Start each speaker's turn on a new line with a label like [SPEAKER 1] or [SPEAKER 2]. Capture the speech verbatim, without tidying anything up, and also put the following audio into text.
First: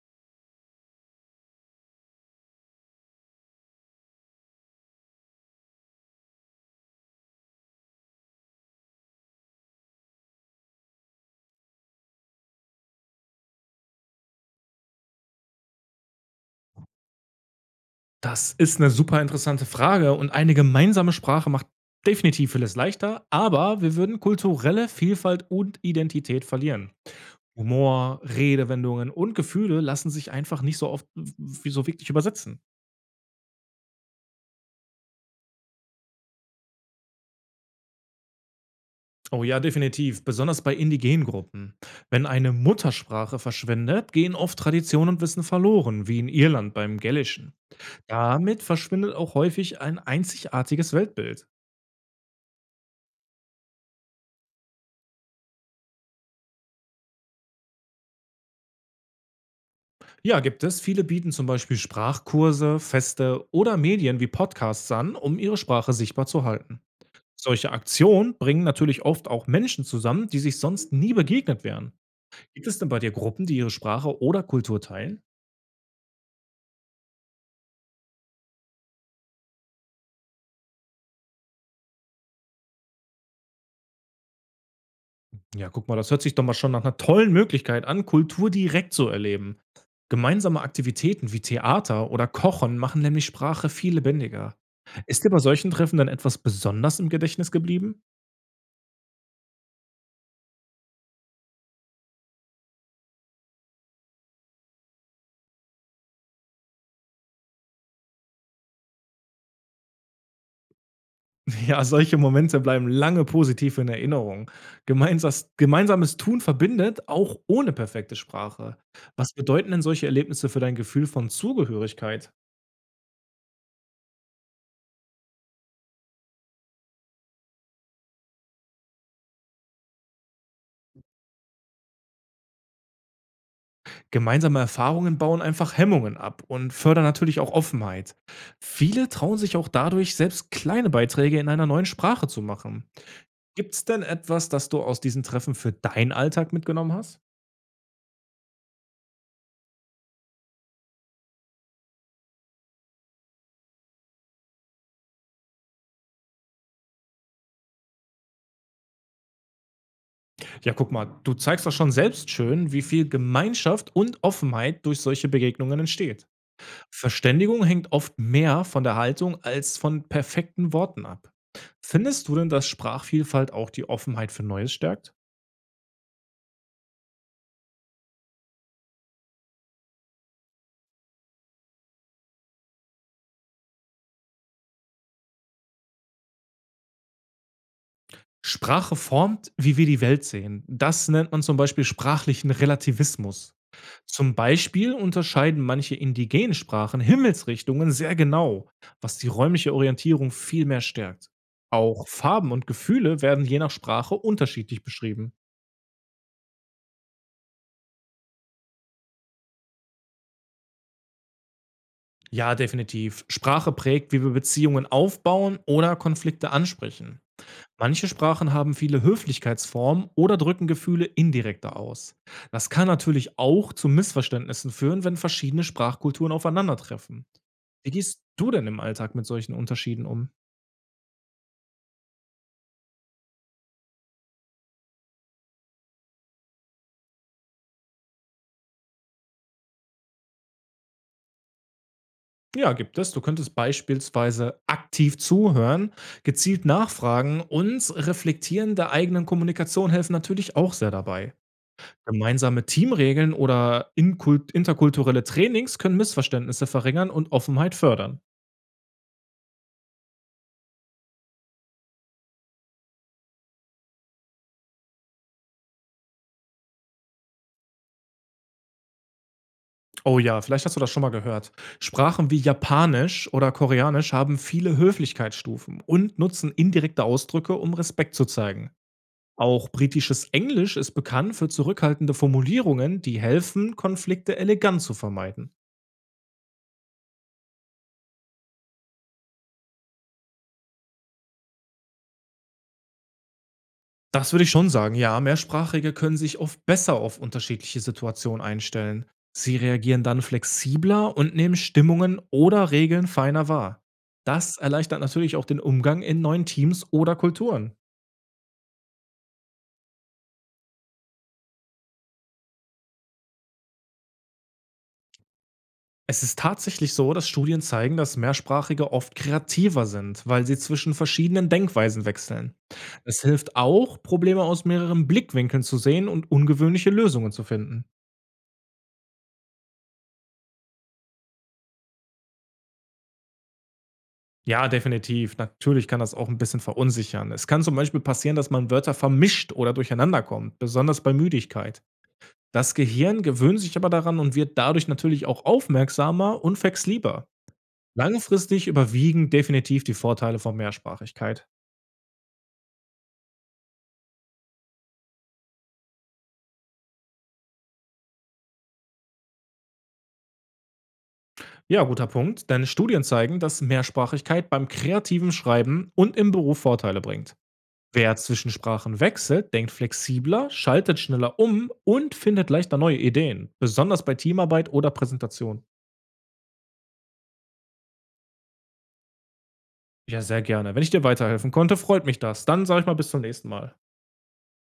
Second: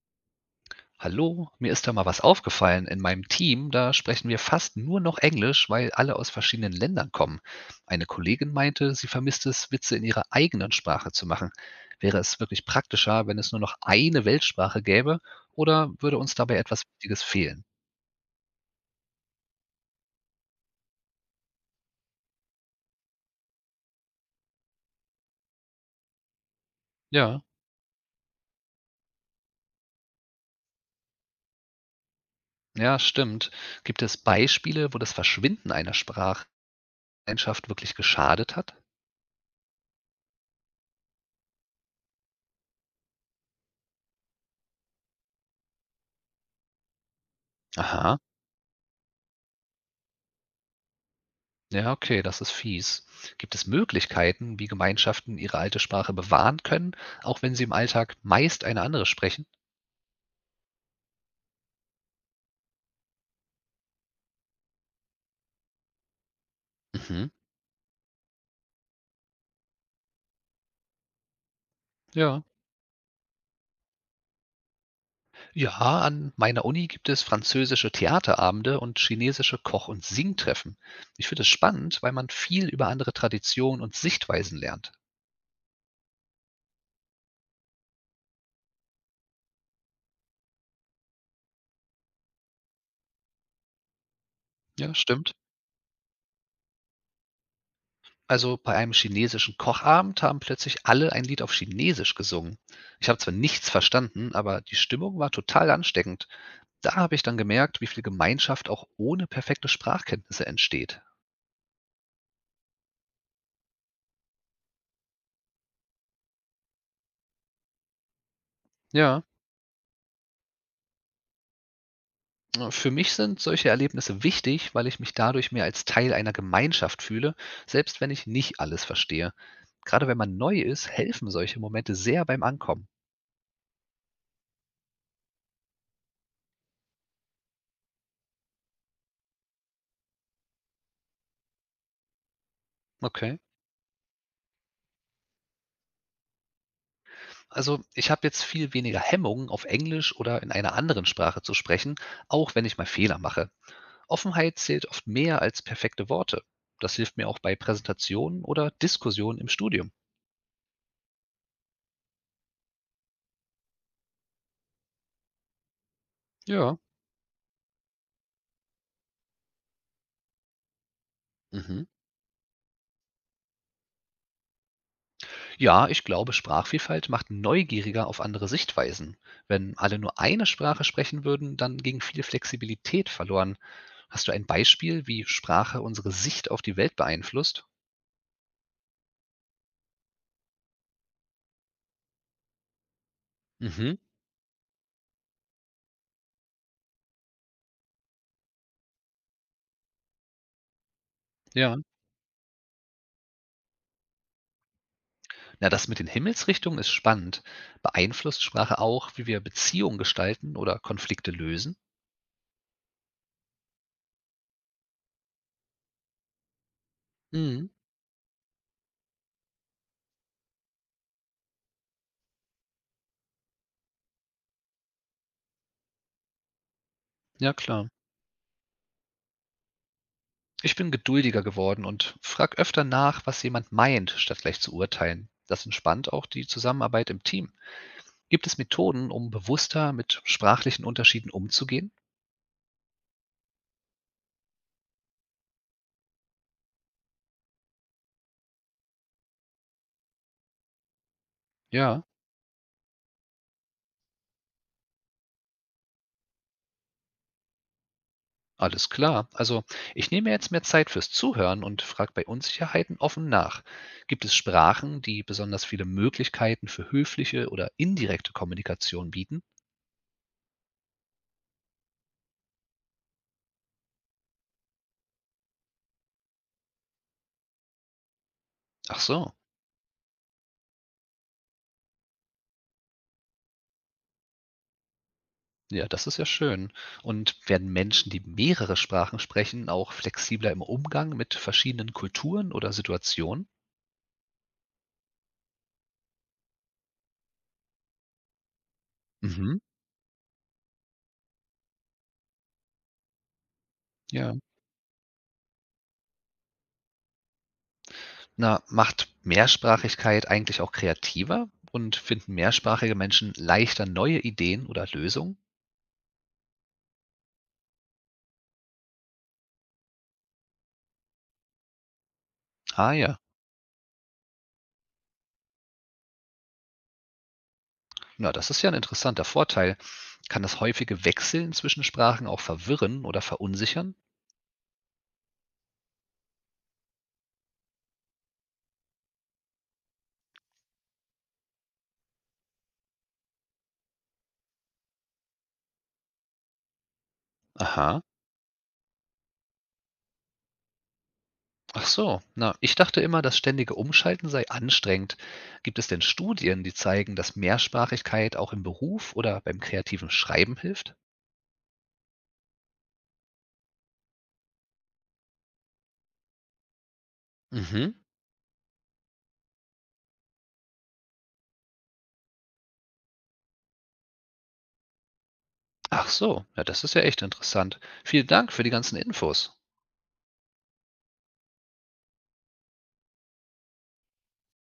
[SPEAKER 1] Hallo, mir ist da mal was aufgefallen. In meinem Team, da sprechen wir fast nur noch Englisch, weil alle aus verschiedenen Ländern kommen. Eine Kollegin meinte, sie vermisst es, Witze in ihrer eigenen Sprache zu machen. Wäre es wirklich praktischer, wenn es nur noch eine Weltsprache gäbe, oder würde uns dabei etwas Wichtiges fehlen?
[SPEAKER 2] Das ist eine super interessante Frage und eine gemeinsame Sprache macht definitiv vieles leichter, aber wir würden kulturelle Vielfalt und Identität verlieren.
[SPEAKER 1] Ja,
[SPEAKER 2] Humor, Redewendungen und Gefühle lassen sich einfach nicht so oft wie so wirklich übersetzen.
[SPEAKER 1] ja, stimmt. Gibt es Beispiele, wo das Verschwinden einer Sprachgemeinschaft wirklich geschadet hat?
[SPEAKER 2] Oh ja, definitiv, besonders bei indigenen Gruppen. Wenn eine Muttersprache verschwindet, gehen oft Tradition und Wissen verloren, wie in Irland beim Gälischen.
[SPEAKER 1] Aha.
[SPEAKER 2] Damit verschwindet auch häufig ein einzigartiges Weltbild.
[SPEAKER 1] Ja, okay, das ist fies. Gibt es Möglichkeiten, wie Gemeinschaften ihre alte Sprache bewahren können, auch wenn sie im Alltag meist eine andere sprechen?
[SPEAKER 2] Ja, gibt es. Viele bieten zum Beispiel Sprachkurse, Feste oder Medien wie Podcasts an, um ihre Sprache sichtbar zu halten.
[SPEAKER 1] Mhm.
[SPEAKER 2] Solche Aktionen bringen natürlich oft auch Menschen zusammen, die sich sonst nie begegnet wären.
[SPEAKER 1] Ja.
[SPEAKER 2] Gibt es denn bei dir Gruppen, die ihre Sprache oder Kultur teilen?
[SPEAKER 1] Ja, an meiner Uni gibt es französische Theaterabende und chinesische Koch- und Singtreffen. Ich finde es spannend, weil man viel über andere Traditionen und Sichtweisen lernt.
[SPEAKER 2] Ja, guck mal, das hört sich doch mal schon nach einer tollen Möglichkeit an, Kultur direkt zu erleben. Gemeinsame Aktivitäten wie Theater oder Kochen machen nämlich Sprache viel lebendiger.
[SPEAKER 1] Ja,
[SPEAKER 2] Ist dir
[SPEAKER 1] stimmt.
[SPEAKER 2] bei solchen Treffen dann etwas besonders im Gedächtnis geblieben?
[SPEAKER 1] Also bei einem chinesischen Kochabend haben plötzlich alle ein Lied auf Chinesisch gesungen. Ich habe zwar nichts verstanden, aber die Stimmung war total ansteckend. Da habe ich dann gemerkt, wie viel Gemeinschaft auch ohne perfekte Sprachkenntnisse entsteht.
[SPEAKER 2] Ja, solche Momente bleiben lange positiv in Erinnerung. Gemeinsas Gemeinsames Tun verbindet, auch ohne perfekte Sprache.
[SPEAKER 1] Ja,
[SPEAKER 2] Was bedeuten denn solche Erlebnisse für dein Gefühl von Zugehörigkeit?
[SPEAKER 1] äh, für mich sind solche Erlebnisse wichtig, weil ich mich dadurch mehr als Teil einer Gemeinschaft fühle, selbst wenn ich nicht alles verstehe. Gerade wenn man neu ist, helfen solche Momente sehr beim Ankommen.
[SPEAKER 2] Gemeinsame Erfahrungen bauen einfach Hemmungen ab und fördern natürlich auch Offenheit. Viele trauen sich auch dadurch, selbst kleine Beiträge in einer neuen Sprache zu machen.
[SPEAKER 1] Okay.
[SPEAKER 2] Gibt's denn etwas, das du aus diesen Treffen für deinen Alltag mitgenommen hast?
[SPEAKER 1] Also ich habe jetzt viel weniger Hemmungen, auf Englisch oder in einer anderen Sprache zu sprechen, auch wenn ich mal Fehler mache. Offenheit zählt oft mehr als perfekte Worte. Das hilft mir auch bei Präsentationen oder Diskussionen im Studium.
[SPEAKER 2] Ja, guck mal, du zeigst doch schon selbst schön, wie viel Gemeinschaft und Offenheit durch solche Begegnungen entsteht.
[SPEAKER 1] Ja.
[SPEAKER 2] Verständigung hängt oft mehr von der Haltung als von perfekten Worten ab.
[SPEAKER 1] Mhm.
[SPEAKER 2] Findest du denn, dass Sprachvielfalt auch die Offenheit für Neues stärkt?
[SPEAKER 1] Ja, ich glaube, Sprachvielfalt macht neugieriger auf andere Sichtweisen. Wenn alle nur eine Sprache sprechen würden, dann ging viel Flexibilität verloren. Hast du ein Beispiel, wie Sprache unsere Sicht auf die Welt beeinflusst?
[SPEAKER 2] Sprache formt, wie wir die Welt sehen. Das nennt man zum Beispiel sprachlichen Relativismus.
[SPEAKER 1] Mhm,
[SPEAKER 2] Zum Beispiel unterscheiden manche indigenen Sprachen Himmelsrichtungen sehr genau, was die räumliche Orientierung viel mehr stärkt.
[SPEAKER 1] ja.
[SPEAKER 2] Auch Farben und Gefühle werden je nach Sprache unterschiedlich beschrieben.
[SPEAKER 1] Na, das mit den Himmelsrichtungen ist spannend. Beeinflusst Sprache auch, wie wir Beziehungen gestalten oder Konflikte lösen?
[SPEAKER 2] Ja, definitiv. Sprache prägt, wie wir Beziehungen aufbauen oder Konflikte ansprechen.
[SPEAKER 1] Mhm,
[SPEAKER 2] Manche Sprachen haben viele Höflichkeitsformen oder drücken Gefühle indirekter aus. Das kann natürlich auch zu Missverständnissen führen, wenn verschiedene Sprachkulturen aufeinandertreffen.
[SPEAKER 1] ja klar.
[SPEAKER 2] Wie gehst du denn im Alltag mit solchen Unterschieden um?
[SPEAKER 1] Ich bin geduldiger geworden und frag öfter nach, was jemand meint, statt gleich zu urteilen. Das entspannt auch die Zusammenarbeit im Team. Gibt es Methoden, um bewusster mit sprachlichen Unterschieden umzugehen?
[SPEAKER 2] Ja, gibt es. Du könntest beispielsweise aktiv zuhören, gezielt nachfragen und reflektieren der eigenen Kommunikation helfen natürlich auch sehr dabei.
[SPEAKER 1] Ja.
[SPEAKER 2] Gemeinsame Teamregeln oder inkult interkulturelle Trainings können Missverständnisse verringern und Offenheit fördern.
[SPEAKER 1] Alles klar. Also ich nehme jetzt mehr Zeit fürs Zuhören und frage bei Unsicherheiten offen nach. Gibt es Sprachen, die besonders viele Möglichkeiten für höfliche oder indirekte Kommunikation bieten?
[SPEAKER 2] Oh ja, vielleicht hast du das schon mal gehört. Sprachen wie Japanisch oder Koreanisch haben viele Höflichkeitsstufen und nutzen indirekte Ausdrücke, um Respekt zu zeigen.
[SPEAKER 1] Ach so.
[SPEAKER 2] Auch britisches Englisch ist bekannt für zurückhaltende Formulierungen, die helfen, Konflikte elegant zu vermeiden.
[SPEAKER 1] Ja, das ist ja schön. Und werden Menschen, die mehrere Sprachen sprechen, auch flexibler im Umgang mit verschiedenen Kulturen oder Situationen?
[SPEAKER 2] Das würde ich schon sagen, ja. Mehrsprachige können sich oft besser auf unterschiedliche Situationen einstellen. Sie
[SPEAKER 1] Mhm.
[SPEAKER 2] reagieren dann flexibler und nehmen Stimmungen oder Regeln feiner wahr.
[SPEAKER 1] Ja.
[SPEAKER 2] Das erleichtert natürlich auch den Umgang in neuen Teams oder Kulturen.
[SPEAKER 1] Na, macht Mehrsprachigkeit eigentlich auch kreativer? Und finden mehrsprachige Menschen leichter neue Ideen oder Lösungen?
[SPEAKER 2] Es ist tatsächlich so, dass Studien zeigen, dass Mehrsprachige oft kreativer sind, weil sie zwischen verschiedenen Denkweisen wechseln.
[SPEAKER 1] Ah ja,
[SPEAKER 2] Es hilft auch, Probleme aus mehreren Blickwinkeln zu sehen und ungewöhnliche Lösungen zu finden.
[SPEAKER 1] na, das ist ja ein interessanter Vorteil. Kann das häufige Wechseln zwischen Sprachen auch verwirren oder verunsichern?
[SPEAKER 2] Ja, definitiv. Natürlich kann das auch ein bisschen verunsichern. Es kann zum Beispiel passieren, dass man Wörter vermischt oder durcheinander kommt, besonders bei Müdigkeit. Das Gehirn gewöhnt sich aber daran und wird dadurch natürlich auch aufmerksamer und flexibler.
[SPEAKER 1] Aha,
[SPEAKER 2] Langfristig überwiegen definitiv die Vorteile von Mehrsprachigkeit.
[SPEAKER 1] ach so. Na, ich dachte immer, das ständige Umschalten sei anstrengend. Gibt es denn Studien, die zeigen, dass Mehrsprachigkeit auch im Beruf oder beim kreativen Schreiben hilft?
[SPEAKER 2] Ja, guter Punkt, denn Studien zeigen, dass Mehrsprachigkeit beim kreativen Schreiben und im Beruf Vorteile bringt.
[SPEAKER 1] Mhm.
[SPEAKER 2] Wer zwischen Sprachen wechselt, denkt flexibler, schaltet schneller um und findet leichter neue Ideen, besonders bei Teamarbeit oder Präsentation.
[SPEAKER 1] Ach so, ja, das ist ja echt interessant. Vielen Dank für die ganzen Infos.
[SPEAKER 2] Ja, sehr gerne. Wenn ich dir weiterhelfen konnte, freut mich das. Dann sage ich mal bis zum nächsten Mal.